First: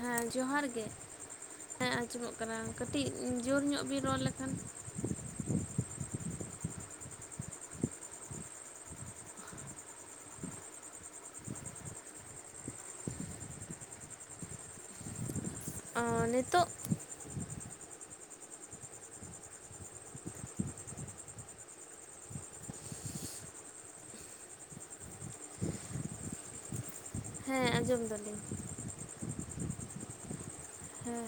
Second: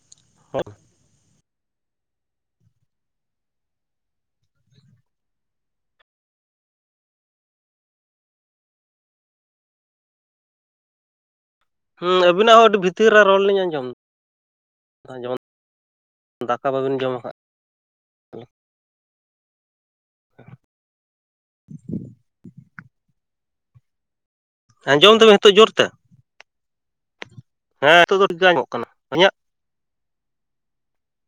ᱦᱮᱸ ᱡᱚᱦᱟᱨ ᱜᱮ, ᱦᱮᱸ ᱟᱸᱡᱚᱢᱚᱜ ᱠᱟᱱᱟ ᱠᱟᱹᱴᱤᱡ ᱡᱳᱨ ᱧᱚᱜ ᱵᱤᱱ ᱨᱚᱲ ᱞᱮᱠᱷᱟᱱ᱾ ᱦᱩᱸ ᱟᱵᱤᱱᱟᱜ ᱦᱚᱸ ᱟᱹᱰᱤ ᱵᱷᱤᱛᱤᱨ ᱨᱮ ᱨᱚᱲ ᱞᱤᱧ ᱟᱸᱡᱚᱢ᱾ ᱫᱟ ᱡᱚᱢ, ᱚ ᱱᱤᱛᱚᱜ ᱫᱟᱠᱟ ᱵᱟᱵᱤᱱ ᱡᱚᱢ ᱟᱠᱟᱜ ᱟᱸᱡᱚᱢ ᱫᱟᱵᱤᱱ ᱱᱤᱛᱳᱜ ᱡᱳᱨ ᱛᱮ? ᱦᱮᱸ ᱟᱸᱡᱚᱢ ᱱᱤᱛᱚᱜ ᱫᱚ ᱴᱷᱤᱠ ᱫᱟᱞᱤᱧ᱾ ᱜᱮ ᱟᱸᱡᱚᱢᱚᱜ ᱠᱟᱱᱟ ᱤᱧᱟᱹᱜ ᱦᱮᱸ,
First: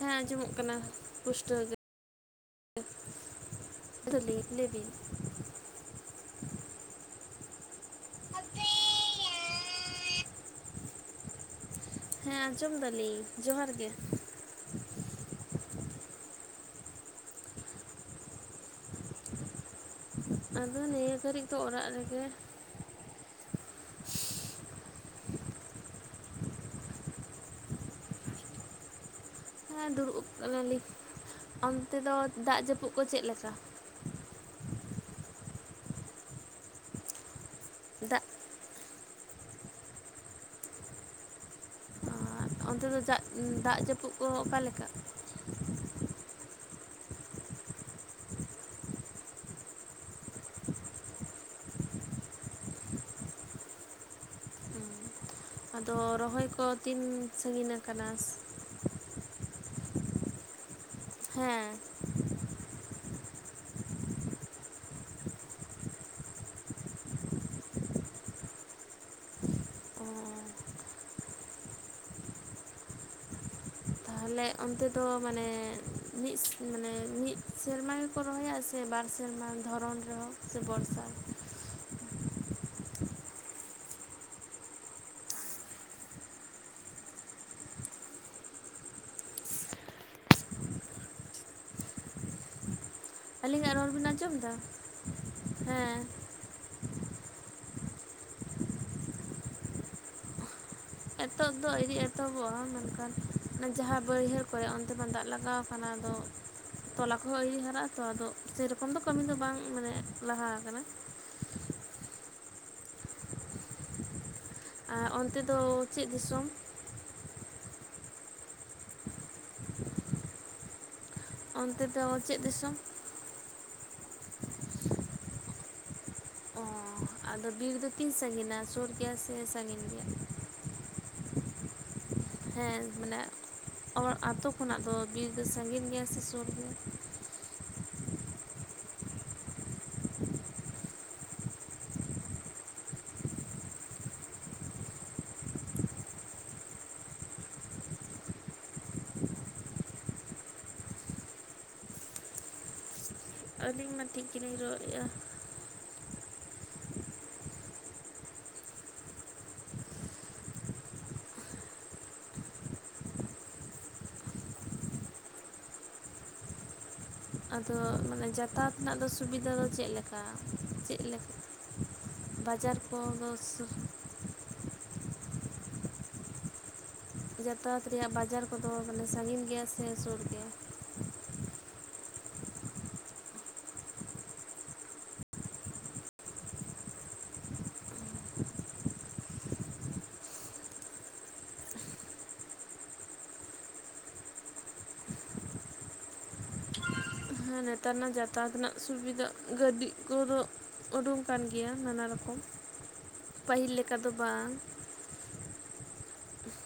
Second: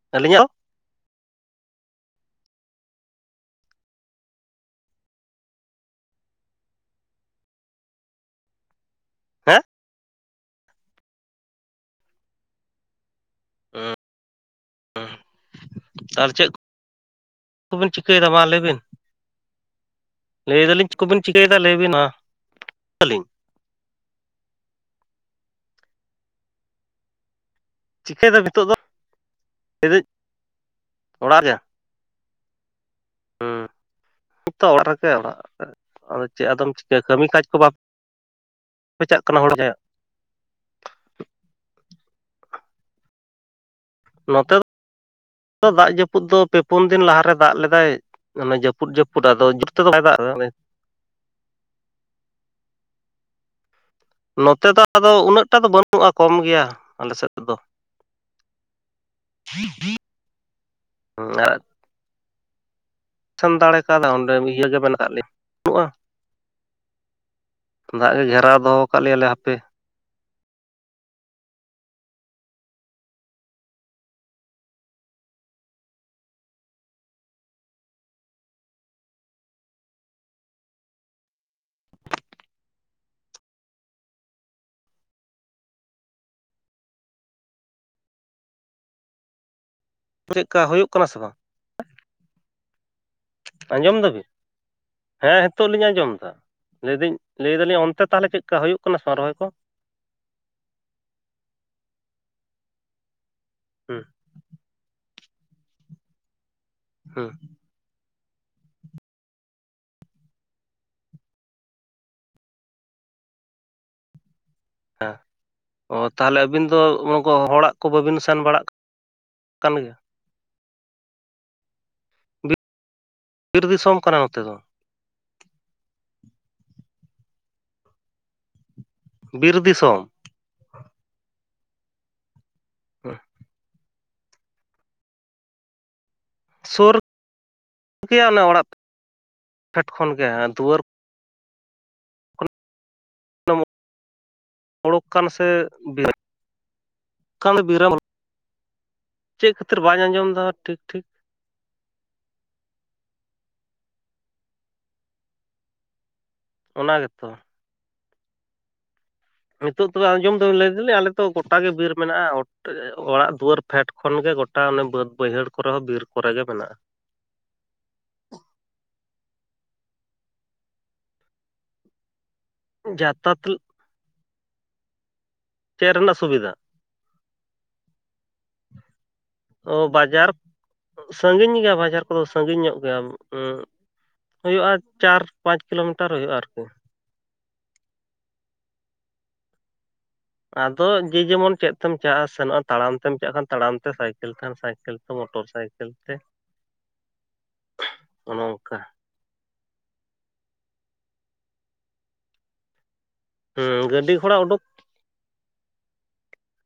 ᱦᱮᱸ ᱟᱹᱞᱤᱧᱟᱜ ᱟᱸᱡᱚᱢᱚᱜ ᱦᱚᱸ? ᱠᱟᱱᱟ ᱯᱩᱥᱴᱟᱹᱣ ᱜᱮ᱾ [inaudible] ᱞᱟᱹᱭ ᱵᱤᱱ᱾ ᱦᱮᱸ! ᱦᱮᱸ ᱟᱸᱡᱚᱢ ᱫᱟᱞᱤᱧ ᱡᱚᱦᱟᱨ ᱜᱮ᱾ ᱟᱨ ᱪᱮᱫ ᱠᱚᱵᱤᱱ ᱪᱤᱠᱟᱹᱭᱮᱫᱟ ᱢᱟ ᱞᱟᱹᱭ ᱵᱤᱱ? ᱟᱫᱚ ᱞᱟᱹᱭᱮᱫᱟᱞᱤᱧ ᱪᱮᱜ ᱱᱤᱭᱟᱹ ᱠᱚᱵᱤᱱ ᱜᱷᱟᱹᱲᱤᱡ ᱫᱚ ᱪᱤᱠᱟᱹᱭᱮᱫᱟ ᱞᱟᱹᱭ ᱚᱲᱟᱜ ᱵᱤᱱ ᱨᱮᱜᱮ [inaudible] ᱪᱤᱠᱟᱹᱭ ᱫᱟᱢ ᱱᱤᱛᱚᱜ ᱫᱚ? ᱦᱮᱸ ᱞᱟᱹᱭᱫᱟᱹᱧ ᱫᱩᱲᱩᱵ ᱠᱟᱱᱟᱞᱤᱧ, ᱚᱲᱟᱜ ᱨᱮ ᱚᱱᱛᱮ ᱫᱚ ᱫᱟᱜ ᱡᱟᱹᱯᱩᱜ ᱠᱚ ᱪᱮᱫ ᱞᱮᱠᱟ? ᱦᱩᱸ [inaudible] ᱛᱚ ᱚᱲᱟᱜ ᱨᱮᱜᱮ ᱚᱲᱟᱜ [inaudible] ᱟᱫᱚ ᱪᱮᱫ ᱟᱫᱚᱢ ᱪᱤᱠᱟᱹᱭᱟ ᱠᱟᱹᱢᱤ ᱠᱟᱡᱽ ᱠᱚ ᱵᱟᱢ ᱪᱮᱫᱟᱜ᱾ ᱵᱟᱯᱮ ᱪᱟᱜ ᱠᱟᱱᱟ [inaudible] ᱚᱱᱛᱮ ᱫᱟᱜ ᱩᱸ ᱫᱟᱜ ᱡᱟᱹᱯᱩᱫ ᱠᱚ ᱚᱠᱟ ᱞᱮᱠᱟ? ᱛᱚ ᱫᱟᱜ ᱡᱟᱹᱯᱩᱫ ᱫᱚ ᱯᱮ ᱯᱩᱱ ᱫᱤᱱ ᱞᱟᱦᱟᱨᱮ ᱫᱟᱜ ᱞᱮᱫᱟᱭ, ᱚᱱᱮ ᱡᱟᱹᱯᱩᱫ ᱡᱟᱹᱯᱩᱫ ᱟᱫᱚ ᱡᱩᱨ ᱛᱮᱫᱚ ᱵᱟᱭ ᱫᱟᱜ ᱮᱫᱟ [inaudible] ᱱᱚᱛᱮ ᱫᱚ ᱟᱫᱚ ᱩᱱᱟᱹᱜ ᱴᱟᱜ ᱫᱚ ᱟᱫᱚ ᱵᱟᱹᱱᱩᱜ-ᱟ ᱠᱚᱢ ᱨᱚᱦᱚᱭ ᱠᱚ ᱜᱮᱭᱟ, ᱛᱤᱱ ᱟᱞᱮ ᱥᱮᱫ ᱫᱚ᱾ ᱥᱟᱺᱜᱤᱧ ᱟᱠᱟᱱᱟ ᱦᱮᱸ᱾ ᱴᱷᱮᱱ ᱫᱟᱲᱮ ᱛᱟᱦᱚᱞᱮ ᱚᱸᱰᱮ ᱤᱭᱟᱹ ᱜᱮ [inaudible] ᱵᱟᱹᱱᱩᱜ-ᱟ᱾ ᱫᱟᱜ ᱜᱮ ᱜᱷᱮᱨᱟᱣ ᱫᱚᱦᱚ ᱠᱟᱜ ᱞᱮᱭᱟᱞᱮ ᱦᱟᱯᱮ, ᱚ ᱛᱟᱦᱚᱞᱮ ᱚᱱᱛᱮ ᱫᱚ ᱢᱟᱱᱮ, ᱢᱤᱫ ᱢᱟᱱᱮ ᱢᱤᱫ ᱥᱮᱨᱢᱟ ᱠᱚ ᱨᱚᱦᱚᱭᱟ ᱥᱮ ᱵᱟᱨ ᱥᱮᱨᱢᱟ ᱫᱷᱚᱨᱚᱱ ᱨᱮᱦᱚᱸ ᱥᱮ ᱵᱚᱨᱥᱟ ᱪᱮᱜᱠᱟ ᱦᱩᱭᱩᱜ ᱠᱟᱱᱟ ᱥᱮ ᱵᱟᱝ? ᱟᱹᱞᱤᱧᱟᱜ ᱨᱚᱲ ᱟᱸᱡᱚᱢ ᱵᱤᱱ ᱫᱟᱵᱤᱱ? ᱮᱫᱟ ᱦᱮᱸ ᱦᱤᱸᱛᱳᱜ ᱞᱤᱧ ᱟᱸᱡᱚᱢ ᱫᱟ᱾ ᱞᱟᱹᱭ ᱫᱤᱧ, ᱞᱟᱹᱭ ᱫᱟᱞᱤᱧ ᱚᱱᱛᱮ ᱛᱟᱦᱞᱮ ᱪᱮᱜᱠᱟ ᱦᱩᱭᱩᱜ ᱠᱟᱱᱟ ᱥᱮ ᱵᱟᱝ ᱨᱚᱦᱚᱭ ᱠᱚ? ᱦᱤᱸᱛᱳᱜ ᱫᱚ ᱟᱹᱨᱤ ᱮᱛᱚᱦᱚᱵᱚᱜ-ᱟ ᱢᱮᱱᱠᱷᱟᱱ ᱚᱱᱟ ᱦᱩᱸ ᱡᱟᱦᱟᱸ ᱵᱟᱹᱭᱦᱟᱹᱲ ᱠᱚᱨᱮ ᱚᱱᱛᱮ ᱢᱟ ᱫᱟᱜ ᱞᱟᱜᱟᱣ ᱠᱟᱱᱟ ᱟᱫᱚ ᱛᱚᱞᱟ ᱦᱩᱸ ᱠᱚᱦᱚᱸ ᱟᱹᱣᱨᱤ ᱦᱟᱨᱟᱜ-ᱟ ᱛᱚ, ᱟᱫᱚ ᱥᱮᱨᱚᱠᱚᱢ ᱫᱚ ᱠᱟᱹᱢᱤ ᱫᱚ ᱵᱟᱝ ᱢᱟᱱᱮ ᱞᱟᱦᱟ ᱠᱟᱱᱟ᱾ ᱟᱨ ᱦᱮᱸ, ᱚᱱᱛᱮ ᱫᱚ ᱚ ᱪᱮᱫ ᱛᱟᱦᱞᱮ ᱫᱤᱥᱚᱢ ᱟᱹᱵᱤᱱ ᱫᱚ [unintelligible] ᱠᱚ ᱦᱚᱲᱟᱜ ᱠᱚ ᱵᱟᱹᱵᱤᱱ ᱥᱮᱱ ᱵᱟᱲᱟᱜ ᱠᱟᱱ ᱜᱮᱭᱟ? ᱚᱱᱛᱮ ᱫᱚ ᱟᱵᱟᱨ ᱪᱮᱫ ᱫᱤᱥᱚᱢ? ᱵᱤᱨ ᱫᱤᱥᱚᱢ ᱠᱟᱱᱟ ᱱᱚᱛᱮ ᱫᱚ᱾ ᱚ ᱟᱫᱚ ᱵᱤᱨ ᱫᱚ ᱛᱤᱱ ᱥᱟᱺᱜᱤᱧᱟ ᱥᱩᱨ ᱜᱮᱭᱟ ᱥᱮ ᱵᱤᱨ ᱥᱟᱺᱜᱤᱧ ᱫᱤᱥᱚᱢ ᱜᱮᱭᱟ? ᱦᱮᱸ ᱢᱟᱱᱮ ᱚ ᱟᱛᱳ ᱠᱷᱚᱱᱟᱜ ᱫᱚ ᱵᱤᱨ ᱫᱚ ᱥᱟᱺᱜᱤᱧ ᱜᱮᱭᱟ ᱥᱮ ᱥᱩ ᱥᱩᱨ ᱜᱮᱭᱟ ᱚᱱᱮ ᱚᱲᱟᱜ ᱯᱷᱮᱰ ᱠᱷᱚᱱᱜᱮ ᱫᱩᱣᱟᱹᱨ ᱱᱚᱢᱚ ᱦᱳᱲᱳᱜ ᱠᱟᱱ ᱥᱮ [unintelligible] ᱠᱟᱱ ᱵᱤᱨᱟᱹᱢ, ᱪᱮᱫ ᱠᱷᱟᱹᱛᱤᱨ ᱵᱟᱹᱧ ᱟᱸᱡᱚᱢᱫᱟ ᱴᱷᱤᱠ ᱴᱷᱤᱠ? ᱟᱹᱞᱤᱧ ᱢᱟ ᱴᱷᱤᱠ ᱜᱮᱞᱤᱧ ᱨᱚᱜ ᱮᱜ-ᱟ᱾ ᱚᱱᱟ ᱜᱮᱛᱚ᱾ ᱱᱤᱛᱚᱜ ᱛᱚᱵᱮ ᱟᱸᱡᱚᱢ ᱫᱟ ᱞᱟᱹᱭ ᱫᱟᱞᱤᱧ ᱟᱞᱮᱛᱚ ᱜᱚᱴᱟᱜ ᱜᱮ ᱵᱤᱨ ᱢᱮᱱᱟᱜ-ᱟ ᱚᱲᱟᱜ ᱫᱩᱣᱟᱹᱨ᱾ ᱯᱷᱮᱰ ᱠᱷᱚᱱᱜ ᱜᱮ ᱜᱚᱴᱟ ᱚᱱᱮ ᱵᱟᱹᱫᱽ ᱵᱟᱹᱭᱦᱟᱹᱲ ᱠᱚᱨᱮ ᱦᱚᱸ ᱵᱤᱨ ᱠᱚᱨᱮ ᱜᱮ ᱢᱮᱱᱟᱜ-ᱟ᱾ ᱟᱫᱚ ᱢᱟᱱᱮ ᱡᱟᱛᱟᱭᱟᱛ ᱨᱮᱱᱟᱜ ᱫᱚ ᱥᱩᱵᱤᱫᱷᱟ ᱫᱚ ᱪᱮᱫ ᱞᱮᱠᱟ? ᱪᱮᱫ ᱞᱮ ᱵᱟᱡᱟᱨ ᱠᱚ ᱫᱚ ᱡᱟᱛᱟᱛ ᱥᱩᱨ ᱪᱮ ᱨᱮᱱᱟᱜ ᱥᱩᱵᱤᱫᱷᱟ? ᱡᱟᱛᱟᱭᱟᱛ ᱨᱮᱭᱟᱜ ᱵᱟᱡᱟᱨ ᱠᱚᱫᱚ ᱢᱟᱱᱮ ᱥᱟᱺᱜᱤᱧ ᱜᱮᱭᱟ ᱚ ᱥᱮ ᱥᱩᱨ ᱵᱟᱡᱟᱨ, ᱜᱮᱭᱟ ᱥᱟᱟᱹᱜᱤᱧ ᱜᱮᱭᱟ ᱵᱟᱡᱟᱨ ᱠᱚᱫᱚ ᱥᱟᱟᱹᱜᱤᱧ ᱧᱚᱜ ᱜᱮᱭᱟ, ᱩᱸᱜ᱾ ᱦᱳᱭᱳᱜ-ᱟ ᱪᱟᱨ ᱯᱟᱸᱪ ᱠᱤᱞᱳᱢᱤᱴᱟᱨ ᱦᱳᱭᱳᱜ-ᱟ ᱟᱨᱠᱤ᱾ ᱟᱫᱚ ᱡᱮ ᱡᱮᱢᱚᱱ ᱪᱮᱫ ᱛᱮᱢ ᱪᱟᱜ-ᱟ ᱥᱮᱱᱚᱜ-ᱟ ᱛᱟᱲᱟᱢ᱾ ᱛᱮᱢ ᱪᱟᱜ ᱠᱷᱟᱱ ᱛᱟᱲᱟᱢ ᱛᱮ ᱥᱟᱭᱠᱮᱞ ᱠᱷᱟᱱ ᱥᱟᱭᱠᱮᱞ ᱢᱚᱴᱚᱨ ᱥᱟᱭᱠᱮᱞ ᱛᱮ᱾ ᱦᱮᱸ ᱱᱮᱛᱟᱨ ᱨᱮᱱᱟᱜ ᱚᱱᱮ ᱡᱟᱛᱟᱭᱥᱛ ᱨᱮᱱᱟᱜ ᱚᱱᱠᱟ ᱥᱩᱵᱤᱫᱟ᱾ ᱜᱟᱹᱰᱤ ᱠᱚᱫᱚ ᱩᱰᱩᱝ ᱠᱟᱱ ᱜᱮᱭᱟ ᱱᱟᱱᱟ ᱨᱚᱠᱚᱢ᱾ ᱯᱟᱹᱦᱤᱞ ᱦᱮᱸ ᱞᱮᱠᱟ ᱫᱚ ᱜᱟᱹᱰᱤ ᱜᱷᱚᱲᱟ ᱵᱟᱝ᱾ ᱩᱰᱩᱠ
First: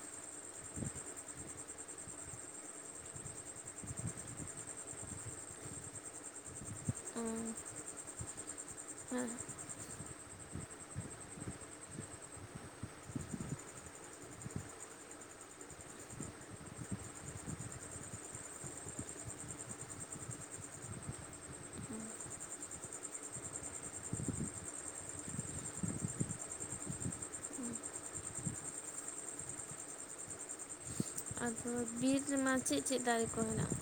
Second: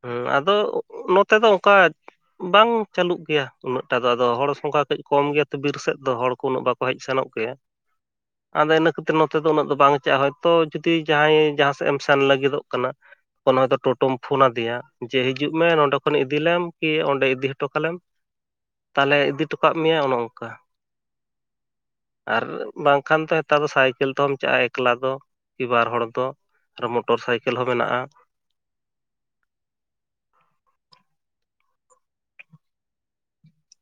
ᱦᱩᱸ ᱟᱫᱚ ᱱᱚᱛᱮ ᱫᱚ ᱚᱝᱠᱟ ᱵᱟᱝ ᱪᱟᱹᱞᱩᱜ ᱜᱮᱭᱟ ᱩᱱᱟᱹᱜ ᱴᱟ ᱫᱚ ᱟᱫᱚ ᱦᱚᱲ ᱥᱚᱝᱠᱟ ᱠᱟᱹᱡ ᱠᱚᱢ ᱜᱮᱭᱟ ᱛᱚ ᱵᱤᱨ ᱥᱮᱫ ᱫᱚ ᱦᱚᱲ ᱠᱚ ᱩᱱᱟᱹᱜ ᱵᱟᱠᱚ ᱦᱮᱡ ᱥᱮᱱᱚᱜ ᱜᱮᱭᱟ᱾ [inaudible] ᱟᱫᱚ ᱤᱱᱟᱹ ᱠᱷᱟᱹᱛᱤᱨ ᱦᱮᱸ ᱱᱚᱛᱮ ᱫᱚ ᱩᱱᱟᱹᱜ ᱫᱚ ᱵᱟᱝ ᱪᱮᱜ-ᱟ ᱦᱚᱭᱛᱳ ᱡᱩᱫᱤ ᱡᱟᱦᱟᱸᱭ ᱡᱟᱦᱟᱸ ᱥᱮᱜ ᱮᱢ ᱥᱮᱱ ᱞᱟᱹᱜᱤᱫᱚᱜ ᱠᱟᱱᱟ᱾ ᱚᱱᱟ ᱫᱚ ᱴᱳᱴᱳᱢ ᱯᱷᱳᱱᱟ ᱫᱮᱭᱟ, ᱡᱮ ᱦᱤᱡᱩᱜ ᱢᱮ ᱱᱚᱸᱰᱮ ᱠᱷᱚᱱ ᱤᱫᱤᱞᱮᱢ ᱠᱤ ᱚᱸᱰᱮ ᱤᱫᱤ ᱦᱚᱴᱚ ᱠᱟᱞᱮᱢ᱾ ᱛᱟᱦᱞᱮ ᱤᱫᱤ ᱦᱚᱴᱚ ᱠᱟᱜ ᱢᱮᱭᱟ ᱚᱱᱮ ᱚᱝᱠᱟ᱾ ᱟᱨ ᱵᱟᱝᱠᱷᱟᱱ ᱫᱚ ᱦᱮᱛᱟᱨ ᱫᱚ ᱥᱟᱭᱠᱮᱞ ᱛᱮᱦᱚᱢ ᱪᱟᱜ-ᱟ ᱮᱠᱞᱟ ᱫᱚ᱾ ᱠᱤ ᱵᱟᱨ ᱦᱚᱲ ᱫᱚ, ᱟᱨᱚ ᱢᱚᱴᱚᱨ ᱥᱟᱭᱠᱮᱞ ᱦᱚᱸ ᱢᱮᱱᱟᱜ-ᱟ᱾ ᱟᱫᱚ ᱵᱤᱨ ᱨᱮᱢᱟ ᱪᱮᱜ ᱪᱮᱜ ᱫᱟᱨᱮ ᱠᱚ ᱦᱮᱱᱟᱜ-ᱟ?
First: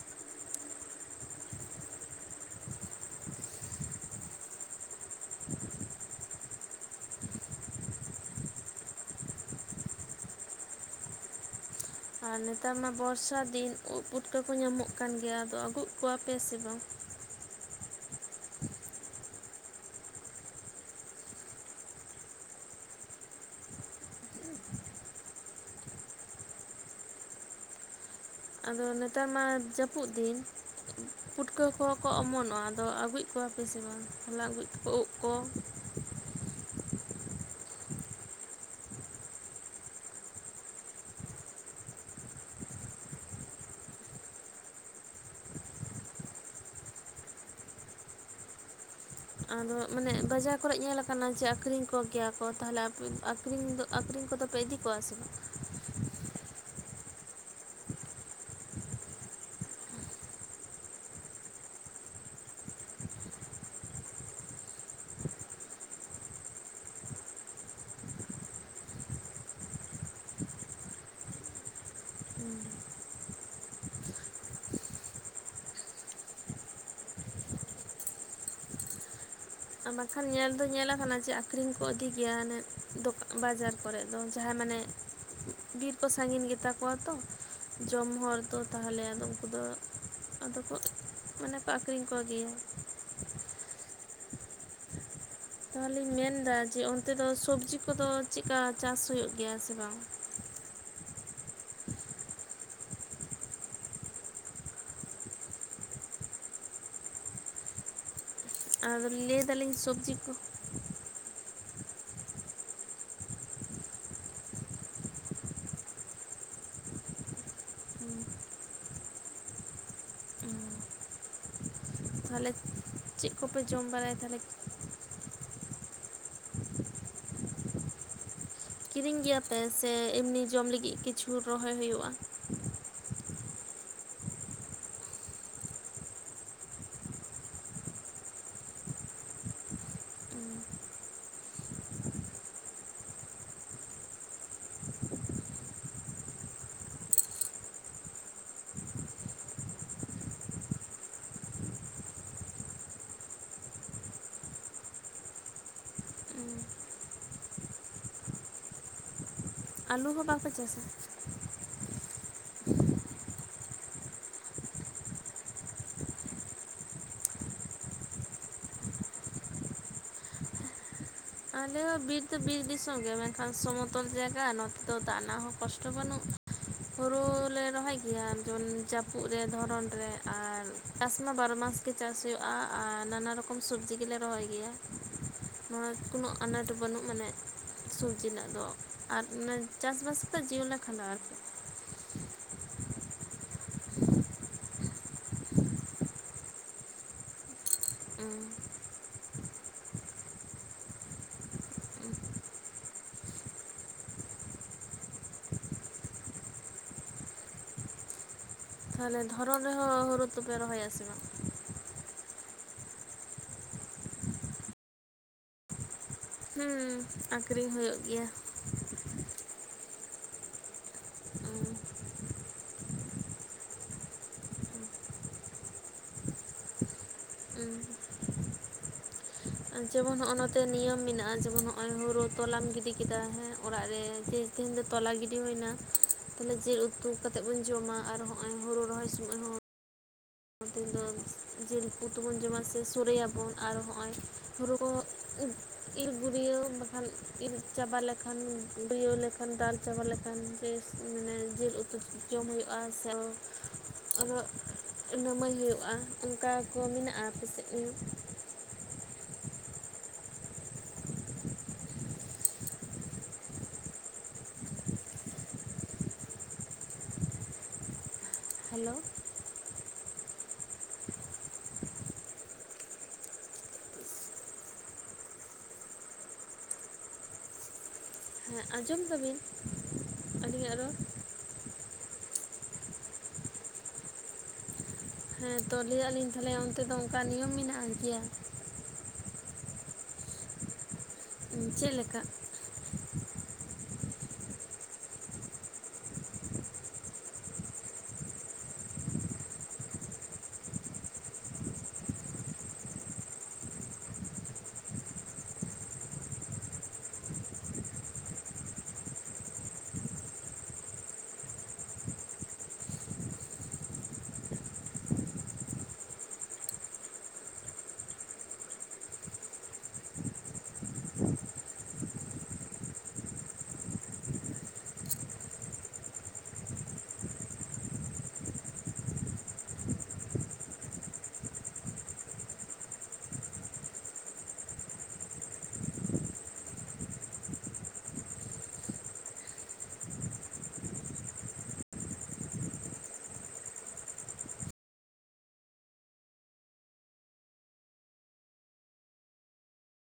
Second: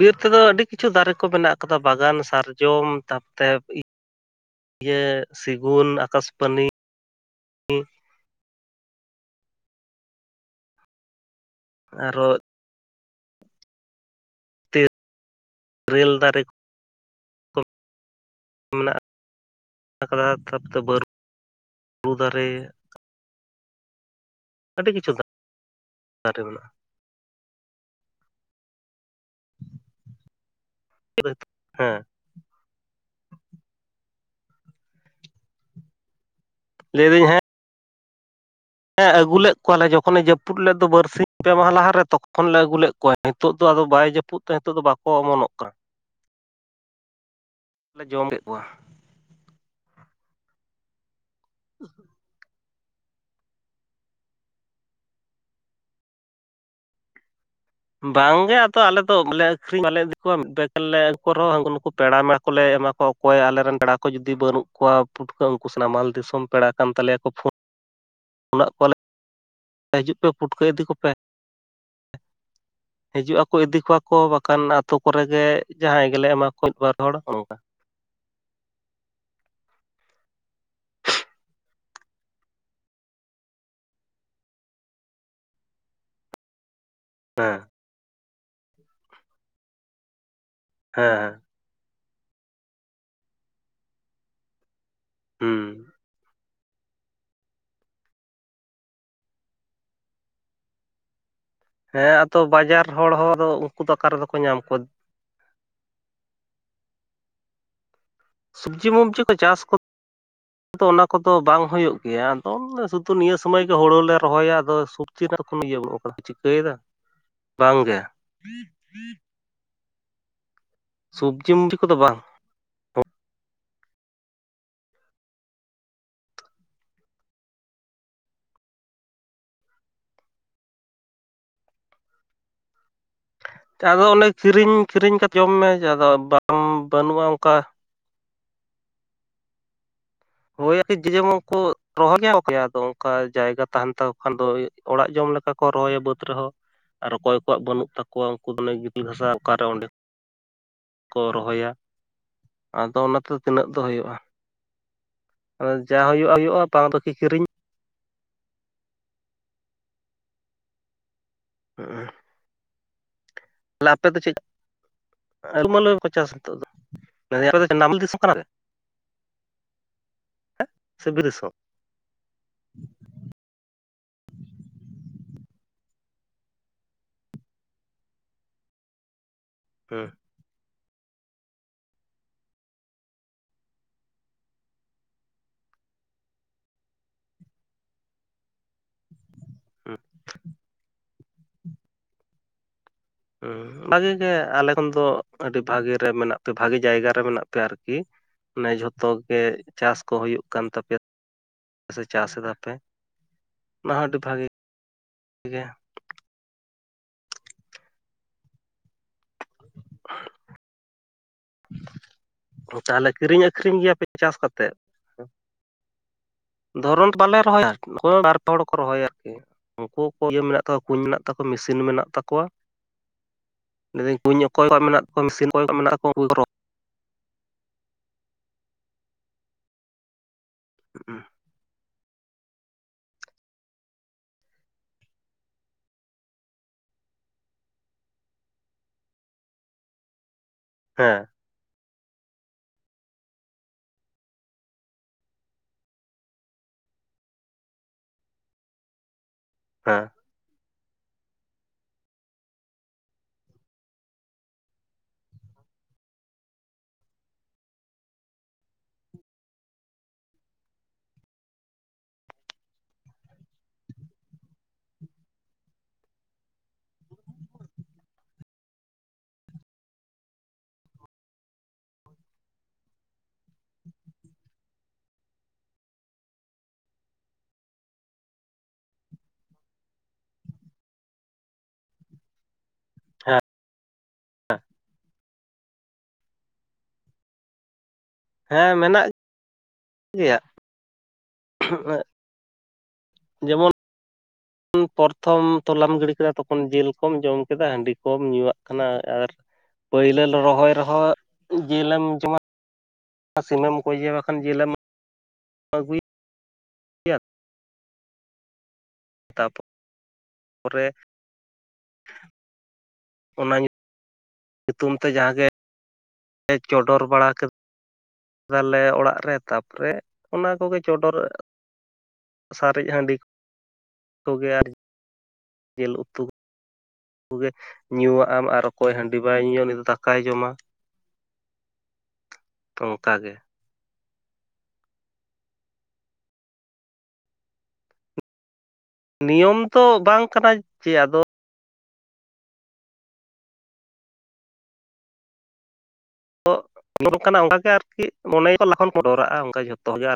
ᱵᱤᱨ ᱛᱮᱫᱚ ᱟᱹᱰᱤ ᱠᱤᱪᱷᱩ ᱫᱟᱨᱮ ᱠᱚ ᱢᱮᱱᱟᱜ ᱠᱟᱫᱟ ᱵᱟᱜᱟᱱ ᱥᱟᱨᱡᱚᱢ ᱛᱟᱯᱛᱮ ᱤᱭᱟᱹ ᱥᱮᱜᱩᱱ, ᱟᱠᱟᱥᱯᱟᱱᱤ᱾ ᱟᱨ ᱟᱨᱚ ᱱᱮᱛᱟᱨ ᱢᱟ ᱵᱚᱨᱥᱟ ᱫᱤᱱ ᱩᱫ ᱯᱩᱴᱟᱹ ᱠᱚ ᱧᱟᱢᱚᱜ ᱠᱟᱱ ᱜᱮᱭᱟ ᱟᱫᱚ ᱨᱮᱹᱞ ᱠᱚᱣᱟᱯᱮ ᱫᱟᱨᱮ [inaudible] ᱢᱮᱱᱟᱜ ᱟᱠᱟᱫᱟ ᱛᱟᱯᱚᱨᱮ ᱵᱟᱹᱨᱩ ᱫᱟᱨᱮ᱾ ᱟᱹᱰᱤ ᱠᱤᱪᱷᱩ ᱫᱟᱨᱮ ᱢᱮᱱᱟᱜᱼᱟ᱾ ᱟᱫᱚ ᱱᱮᱛᱟᱨ ᱢᱟ ᱡᱟᱹᱯᱩᱫ ᱫᱤᱱ ᱢᱮᱱᱟᱜᱼᱟ ᱯᱩᱴᱠᱟᱹ ᱠᱚᱦᱚᱸ ᱦᱮᱸ ᱠᱚ ᱚᱢᱚᱱᱚᱜᱼᱟ᱾ ᱟᱫᱚ ᱟᱹᱜᱩᱡ ᱠᱚᱣᱟᱯᱮ ᱥᱮ ᱵᱟᱝ ᱦᱚᱚᱞᱮ ᱟᱹᱜᱩᱡᱠᱚ ᱩᱵ ᱠᱚ ᱞᱟᱹᱭ ᱮᱫᱟᱹᱧ ᱦᱮᱸ ᱦᱮᱸ ᱟᱹᱜᱩᱞ ᱞᱮᱫ ᱠᱚᱣᱟᱞᱮ ᱡᱚᱠᱷᱚᱱᱮ ᱡᱟᱹᱯᱩᱫ ᱞᱮᱫ ᱫᱚ ᱵᱟᱨᱥᱤᱧ ᱯᱮ ᱢᱟᱦ ᱞᱟᱦᱟᱨ ᱨᱮ ᱛᱚᱠᱷᱚᱱ ᱞᱮ ᱟᱹᱜᱩᱞ ᱞᱮᱫ ᱠᱚᱣᱟ ᱱᱤᱛᱚᱜ ᱫᱚ ᱟᱫᱚ ᱵᱟᱭ ᱡᱟᱹᱯᱩᱫ ᱨᱟᱹᱯᱩᱫ ᱛᱮ ᱱᱤᱛᱚᱜ ᱫᱚ ᱵᱟᱠᱚ ᱚᱢᱚᱱᱚᱜ ᱠᱟᱱᱟ᱾ [inaudible] ᱞᱮ ᱡᱚᱢ ᱠᱮᱫ ᱠᱚᱣᱟ᱾ ᱟᱫᱚ ᱢᱟᱱᱮ ᱵᱟᱡᱟᱨ ᱠᱚᱨᱮ ᱧᱮᱞᱞᱟ ᱟᱠᱟᱱᱟ ᱡᱮ ᱟᱠᱠᱷᱨᱤᱧ ᱠᱚᱜᱮᱭᱟ ᱠᱚ᱾ ᱛᱟᱦᱚᱞᱮᱯᱮ ᱟᱹᱠᱷᱨᱤᱧ ᱫᱚ ᱟᱹᱠᱷᱨᱤᱧ ᱠᱚᱫᱚᱯᱮ ᱤᱫᱤ ᱠᱚᱣᱟ ᱥᱮ ᱵᱟᱝ ᱵᱟᱝᱜᱮ ᱟᱫᱚ ᱟᱞᱮ ᱫᱚᱮ ᱟᱹᱠᱷᱨᱤᱧ ᱵᱟᱞᱮ ᱤᱫᱤ ᱠᱚᱣᱟ ᱢᱤᱫ ᱵᱟᱱ ᱞᱮ ᱩᱱ ᱨᱮᱦᱚᱸ ᱩᱱᱠᱩ ᱱᱩᱠᱩ ᱯᱮᱲᱟ ᱢᱮᱲᱟ ᱠᱚᱞᱮ ᱮᱢᱟ ᱠᱚᱣᱟ᱾ ᱚᱠᱚᱭ ᱟᱞᱮᱨᱮᱱ ᱯᱮᱲᱟ ᱠᱚ ᱡᱩᱫᱤ ᱵᱟᱹᱱᱩᱜ ᱠᱚᱣᱟ ᱯᱩᱴᱠᱟᱹ ᱩᱱᱠᱩ ᱥᱟᱱᱟᱢᱟᱞ ᱫᱤᱥᱚᱢ ᱯᱮᱲᱟ ᱠᱟᱱ ᱛᱟᱞᱮᱭᱟᱠᱚ ᱯᱷ [inaudible] ᱠᱚᱣᱟᱞᱮ ᱦᱤᱡᱩᱜ ᱯᱮ ᱯᱩᱴᱠᱟᱹ ᱤᱫᱤ ᱠᱚᱯᱮ ᱦᱩᱸ ᱦᱤᱡᱩᱜ ᱟᱠᱚ ᱤᱫᱤ ᱠᱚᱣᱟ ᱠᱚ ᱵᱟᱠᱷᱟᱱ ᱟᱛᱳ ᱠᱚᱨᱮ ᱜᱮᱮ ᱡᱟᱦᱟᱸᱭ ᱜᱮᱞᱮ ᱮᱢᱟ ᱠᱚ ᱵᱟᱨ ᱦᱚᱲ ᱚᱱᱠᱟ᱾ ᱵᱟᱠᱷᱟᱱ ᱧᱮᱞ ᱫᱚ ᱧᱮᱞᱟ ᱟᱠᱟᱱᱟ ᱡᱮ ᱟᱠᱷᱨᱤᱧ ᱠᱚ ᱤᱫᱤ ᱜᱮᱭᱟ ᱟᱱᱮ ᱫᱚᱟᱱ ᱵᱟᱡᱟᱨ ᱠᱚᱨᱮᱮᱫ ᱫᱚ ᱡᱟᱦᱟᱸᱭ ᱢᱟᱱᱮ ᱵᱤᱨ ᱠᱚ ᱥᱟᱺᱜᱤᱧ ᱜᱮᱛᱟ ᱠᱚᱣᱟ ᱛᱚ ᱦᱮᱸ ᱡᱚᱢ ᱦᱚᱲ ᱛᱚ ᱛᱟᱦᱚᱞᱮ ᱟᱫᱚ ᱩᱱᱠᱩ ᱫᱚ ᱟᱫᱚ ᱠᱚ ᱦᱮᱸ ᱦᱮᱸ ᱢᱟᱱᱮ ᱠᱚ ᱟᱹᱷᱨᱤᱧ ᱠᱚᱜᱮᱭᱟ᱾ ᱦᱩᱸ ᱛᱟᱦᱚᱞᱮᱧ ᱢᱮᱱ ᱮᱫᱟ ᱡᱮ ᱚᱱᱛᱮ ᱫᱚ ᱥᱚᱵᱽᱡᱤ ᱠᱚᱫᱚ ᱪᱮᱫᱠᱟ ᱪᱟᱥ ᱦᱩᱭᱩᱜ ᱜᱮᱭᱟ ᱥᱮ ᱵᱟᱝ? ᱦᱮᱸ ᱟᱫᱚ ᱵᱟᱡᱟᱨ ᱦᱚᱲ ᱦᱚᱸ ᱩᱱᱠᱩ ᱫᱚ ᱚᱠᱟᱟᱨ ᱨᱮᱫᱚ ᱠᱚ ᱧᱟᱢ ᱠᱚᱣᱟ᱾ ᱥᱚᱵᱽᱡᱤ ᱟᱨ ᱢᱚᱵᱡᱤ ᱠᱚ ᱞᱟᱹᱭ ᱪᱟᱥ ᱫᱟᱞᱤᱧ ᱠᱚ ᱥᱚᱵᱽᱡᱤ ᱠᱚ ᱫᱚ ᱚᱱᱟ ᱠᱚᱫᱚ ᱵᱟᱝ ᱦᱩᱭᱩᱜ ᱜᱮᱭᱟ ᱟᱫᱚ ᱥᱩᱫᱷᱩ ᱱᱤᱭᱟᱹ ᱥᱩᱚᱢᱚᱭ ᱜᱮ ᱦᱩᱲᱩ ᱞᱮ ᱨᱚᱦᱚᱭᱟ ᱟᱫᱚ᱾ ᱛᱤᱱᱟ ᱨᱚᱠᱚᱢ ᱤᱭᱟᱹᱟᱹᱱ ᱠᱟᱱᱟ ᱪᱤᱠᱟᱹᱭᱮᱫᱟ ᱵᱟᱝᱜᱮ ᱥᱚᱵᱽᱡᱤ ᱢᱚᱵᱡᱤ ᱠᱚᱫᱚ ᱵᱟᱝ ᱛᱟᱦᱚᱞᱮ ᱪᱮᱫ ᱠᱚᱯᱮ ᱡᱚᱢ ᱵᱟᱲᱟᱭᱟ ᱛᱟᱦᱚᱞᱮ᱾ ᱠᱤᱨᱤᱧ ᱜᱮᱭᱟᱯᱮ ᱥᱮ ᱮᱢᱱᱤ ᱡᱚᱢ ᱞᱟᱹᱜᱤᱫ ᱠᱤᱪᱷᱩ ᱨᱚᱦᱚᱭ ᱦᱩᱭᱩᱜᱼᱟ᱾ ᱟᱫᱚ ᱚᱱᱮ ᱠᱤᱨᱤᱧ ᱠᱤᱨᱤᱧ ᱠᱟᱛᱮᱮᱫ ᱡᱚᱢ ᱢᱮᱮ ᱟᱫᱚ ᱵᱟ ᱵᱟᱹᱱᱩᱜᱼᱟ ᱚᱱᱠᱟ᱾ ᱦᱳᱭᱠᱤ ᱡᱮᱢᱚᱱ ᱠᱚ ᱨᱚᱦᱚ ᱜᱮᱭᱟ ᱠᱮᱭᱟ ᱟᱫᱚ ᱚᱱᱠᱟ ᱡᱟᱭᱜᱟ ᱛᱟᱦᱮᱱ ᱛᱟᱠᱚ ᱠᱷᱟᱱ ᱫᱚ᱾ ᱚᱲᱟᱜ ᱡᱚᱢ ᱞᱮᱠᱟ ᱠᱚ ᱨᱚᱦᱚᱭᱟ ᱵᱟᱹᱫᱽ ᱨᱮᱦᱚᱸ ᱟᱨ ᱚᱠᱚᱭ ᱠᱚᱣᱟᱜ ᱵᱟᱹᱱᱩᱜ ᱛᱟᱠᱚᱣᱟ ᱩᱱᱠᱩ ᱫᱚ ᱚᱱᱮ ᱜᱤᱛᱤᱞ ᱵᱷᱟᱥᱟ ᱚᱠᱟᱨᱮ ᱚᱸᱰᱮ ᱠᱚ ᱨᱚᱦᱚᱭᱟ ᱟᱫᱚ ᱚᱱᱟᱛᱮ ᱛᱤᱱᱟᱹᱜ ᱫᱚ ᱦᱩᱭᱩᱜᱼᱟ᱾ ᱡᱟ ᱦᱩᱭᱩᱜ ᱦᱩᱭᱩᱜᱼᱟ ᱵᱟᱝ ᱫᱚ ᱠᱤᱨ ᱠᱤᱨᱤᱧ ᱟᱹᱞᱩ ᱦᱚᱸ ᱵᱟᱠᱚ ᱪᱟᱥᱟ᱾ [inaudible] ᱛᱟᱦᱮ ᱟᱯᱮ ᱫᱚ ᱪᱮᱫ ᱟᱹᱞᱩ ᱢᱟᱞᱩ ᱠᱚ ᱪᱟᱥ ᱱᱤᱛᱚᱜ ᱫᱚ ᱱᱟᱢᱟᱞ ᱫᱤᱥᱚᱢ ᱠᱟᱱᱟ᱾ [inaudible] ᱦᱮᱸ ᱥᱮ ᱵᱤᱨ ᱫᱤᱥᱚᱢ ᱟᱞᱮ ᱵᱤᱨ ᱫᱚ ᱵᱤᱨ ᱫᱤᱥᱚᱢ ᱜᱮ ᱢᱮᱱᱠᱷᱟᱱ ᱥᱚᱢᱚᱛᱚᱞ ᱡᱟᱭᱜᱟ ᱱᱚᱛᱮ ᱫᱚ ᱫᱟᱜ ᱨᱮᱱᱟᱜ ᱦᱚᱸ ᱠᱚᱥᱴᱚ ᱵᱟᱹᱱᱩᱜᱼᱟ᱾ ᱦᱩᱲᱩ ᱞᱮ ᱨᱚᱦᱚᱭ ᱜᱮᱭᱟ ᱡᱮᱢᱚᱱ ᱡᱟᱹᱯᱩᱫ ᱨᱮ ᱫᱷᱚᱨᱚᱱ ᱦᱩᱸ ᱨᱮ ᱟᱨ ᱪᱟᱥ ᱢᱟ ᱵᱟᱨᱚ ᱢᱟᱥ ᱜᱮ ᱪᱟᱥ ᱦᱩᱭᱩᱜᱼᱟ, ᱟᱨ ᱱᱟᱱᱟ ᱨᱚᱠᱚᱢ ᱥᱚᱵᱽᱡᱤ ᱜᱮᱞᱮ ᱨᱚᱦᱚᱭ ᱜᱮᱭᱟ᱾ ᱱᱚᱣᱟ ᱠᱳᱱᱳ ᱟᱱᱟᱴ ᱵᱟᱹᱱᱩᱜ ᱢᱟᱱᱮ ᱥᱚᱵᱽᱡᱤ ᱨᱮᱱᱟᱜ ᱫᱚ ᱾ ᱟᱨ ᱚᱱᱟ ᱦᱩᱸ ᱪᱟᱥᱵᱟᱥ ᱠᱟᱛᱮᱜ ᱡᱤᱭᱚᱱ ᱞᱮ ᱠᱷᱟᱸᱰᱟᱣᱟ ᱟᱨᱠᱤ ᱾ ᱦᱩᱸ ᱵᱷᱟᱜᱤ ᱜᱮ ᱟᱞᱮ ᱠᱷᱚᱱ ᱫᱚ ᱟᱹᱰᱤ ᱵᱷᱟᱜᱤ ᱨᱮ ᱢᱮᱱᱟᱜ ᱯᱮ, ᱵᱷᱟᱜᱤ ᱡᱟᱭᱜᱟ ᱨᱮ ᱢᱮᱱᱟᱜ ᱯᱮᱭᱟ ᱟᱨᱠᱤ [inaudible] ᱚᱱᱮ ᱡᱷᱚᱛᱚ ᱜᱮ ᱪᱟᱥ ᱠᱚ ᱦᱳᱭᱳᱜ ᱠᱟᱱ ᱛᱟᱯᱮᱭᱟ ᱥᱮ ᱪᱟᱥ ᱮᱫᱟ ᱯᱮ ᱾ ᱚᱱᱟ ᱦᱚᱸ ᱟᱹᱰᱤ ᱵᱷᱟᱜᱮ ᱜᱮ ᱾ ᱛᱟᱦᱚᱞᱮ, ᱫᱷᱚᱨᱚᱱ ᱨᱮᱦᱚᱸ ᱦᱳᱲᱳ ᱛᱚᱯᱮ ᱨᱚᱦᱚᱭᱟ ᱥᱮ ᱵᱟᱝ? ᱛᱟᱦᱚᱞᱮ ᱠᱤᱨᱤᱧ ᱟᱹᱠᱷᱨᱤᱧ ᱜᱮᱭᱟ ᱯᱮ ᱪᱟᱥ ᱠᱟᱛᱮᱫ? ᱦᱩᱸ ᱫᱷᱚᱨᱚᱱ ᱵᱟᱞᱮ ᱨᱚᱦᱚᱭᱟ ᱟᱠᱷᱨᱤᱧ ᱦᱩᱭᱩᱜ [inaudible] ᱜᱮᱭᱟ᱾ ᱵᱟᱨ ᱯᱮ ᱦᱚᱲ ᱨᱚᱦᱚᱭᱟ ᱟᱨᱠᱤ ᱩᱱᱠᱩ ᱠᱚ ᱜᱮ ᱢᱮᱱᱟᱜ ᱠᱩᱧ ᱢᱮᱱᱟᱜ ᱛᱟᱠᱚᱣᱟ, ᱩᱸ ᱢᱮᱥᱤᱱ ᱢᱮᱱᱟᱜ ᱛᱟᱠᱚᱣᱟ ᱢᱮᱫᱟᱹᱧ ᱠᱩᱧ ᱚᱠᱚᱭ ᱠᱚᱣᱟᱜ ᱢᱮᱱᱟᱜ ᱠᱚᱣᱟ, ᱢᱮᱥᱤᱱ ᱚᱠᱚᱭ ᱠᱚ ᱢᱮᱱᱟᱜ ᱠᱚᱣᱟ ᱩᱱᱠᱩ ᱫᱚ ᱩᱸ ᱡᱮᱢᱚᱱ ᱦᱚᱜᱼᱚᱭ ᱱᱚᱛᱮ ᱱᱤᱭᱚᱢ ᱢᱮᱱᱟᱜᱼᱟ ᱡᱮᱢᱚᱱ ᱱᱚᱜᱼᱚᱭ ᱦᱳᱲᱳ ᱛᱚᱞᱟᱢ ᱜᱤᱰᱤ ᱠᱮᱫᱟ ᱦᱮᱸ ᱚᱲᱟᱜ ᱨᱮ ᱛᱮᱦᱤᱧ ᱫᱚ ᱛᱚᱞᱟ ᱜᱤᱰᱤ ᱦᱩᱭᱱᱟ ᱾ ᱛᱟᱦᱚᱞᱮ ᱡᱮᱞ ᱩᱛᱩ ᱠᱟᱛᱮᱫ ᱵᱚᱱ ᱡᱚᱢᱟ, ᱟᱨ ᱦᱚᱸᱜ ᱚᱭ ᱦᱳᱲᱳ ᱨᱚᱦᱚᱭ ᱥᱚᱢᱚᱭ ᱦᱚᱸ ᱦᱮᱸ [unintelligible] ᱡᱤᱞ ᱩᱛᱩ ᱛᱮᱵᱚᱱ ᱡᱚᱢᱟ ᱥᱮ ᱥᱳᱲᱮᱭᱟᱵᱚᱱ ᱟᱨ ᱦᱚᱸᱜᱼᱚᱭ ᱦᱩᱲᱩ ᱠᱚ ᱤᱨ ᱜᱩᱨᱭᱟᱹᱣ ᱵᱟᱠᱷᱟᱱ ᱤᱨ ᱪᱟᱵᱟ ᱞᱮᱠᱷᱟᱱ ᱜᱩᱨᱭᱟᱹᱣ ᱞᱮᱠᱷᱟᱱ ᱫᱟᱞ ᱪᱟᱵᱟ ᱦᱮᱸ ᱞᱮᱠᱷᱟᱱ ᱢᱟᱱᱮ ᱡᱤᱞ ᱩᱛᱩ ᱡᱚᱢ ᱦᱩᱭᱩᱜᱼᱟ ᱥᱮ [inaudible] ᱱᱟᱢᱟᱹᱭ ᱦᱳᱭᱳᱜᱼᱟ, ᱚᱱᱠᱟ ᱠᱚ ᱢᱤᱱᱟᱜᱼᱟ ᱟᱯᱮᱥᱮᱫ ᱦᱮᱞᱳ ᱾ ᱦᱮᱸ ᱟᱸᱡᱚᱢ ᱫᱟᱵᱤᱱ, ᱟᱹᱞᱤᱧᱟᱜ ᱨᱚᱲ? ᱦᱮᱸ ᱛᱚ ᱞᱟᱹᱭᱟ ᱟᱞᱤᱧ ᱛᱟᱦᱚᱞᱮ ᱚᱱᱛᱮ ᱫᱚ ᱚᱱᱠᱟ ᱱᱤᱭᱚᱢ ᱢᱮᱱᱟᱜ-ᱟ ᱜᱮᱭᱟ ᱾ ᱦᱮᱸ ᱢᱮᱱᱟᱜ ᱜᱮᱭᱟ ᱾ ᱪᱮᱫ ᱞᱮᱠᱟ ᱡᱮᱢᱚᱱ [inaudible] ᱯᱚᱨᱛᱷᱚᱢ ᱛᱚᱞᱟᱢ ᱜᱤᱰᱤ ᱠᱮᱫᱟ, ᱛᱚᱠᱷᱚᱱ ᱡᱮᱞ ᱠᱚᱢ ᱡᱚᱢ ᱠᱮᱫᱟ, ᱦᱟᱺᱰᱤ ᱠᱚᱢ ᱧᱩᱣᱟᱜ ᱠᱟᱱᱟ ᱟᱨ ᱯᱟᱹᱭᱞᱟᱹ ᱨᱚᱦᱚᱭ ᱨᱮᱦᱚᱸ ᱡᱮᱞᱮᱢ ᱡᱚᱢᱟ ᱥᱤᱢᱮᱢ ᱜᱚᱡᱮᱭᱟ ᱵᱟᱠᱷᱟᱱ ᱡᱮᱞᱮᱢ [inaudible] ᱟᱹᱜᱩ ᱛᱟᱯᱚᱨᱮ ᱚᱱᱟ ᱧᱩᱛᱩᱢ ᱛᱮ ᱡᱟᱦᱟᱸ ᱜᱮ ᱪᱚᱰᱚᱨ ᱵᱟᱲᱟ ᱛᱟᱞᱮ ᱚᱲᱟᱜ ᱨᱮ ᱛᱟᱯᱚᱨᱮ ᱚᱱᱟ ᱠᱚᱜᱮ ᱪᱚᱰᱚᱨ ᱥᱟᱨᱮᱡ ᱦᱟᱺᱰᱤ ᱠᱚᱜᱮ ᱟᱨ ᱡᱮᱞ ᱩᱛᱩ ᱠᱚᱜᱮ ᱧᱩᱣᱟᱜ ᱟᱢ ᱟᱨ ᱚᱠᱚᱭ ᱦᱟᱺᱰᱤ ᱵᱟᱭ ᱧᱩᱭᱟ, ᱩᱱᱤ ᱫᱚ ᱫᱟᱠᱟᱭ ᱡᱚᱢᱟ ᱾ ᱛᱚ ᱚᱱᱠᱟ ᱜᱮ ᱾ ᱱᱤᱭᱚᱢ ᱫᱚ ᱵᱟᱝ ᱠᱟᱱᱟ ᱪᱮ, ᱟᱫᱚ [inaudible] ᱠᱟᱱᱟ ᱚᱱᱟ ᱜᱮ ᱟᱨᱠᱤ ᱢᱚᱱᱮ [inaudible] ᱚᱱᱠᱟ ᱡᱷᱚᱛᱚ ᱜᱮ ᱟᱨ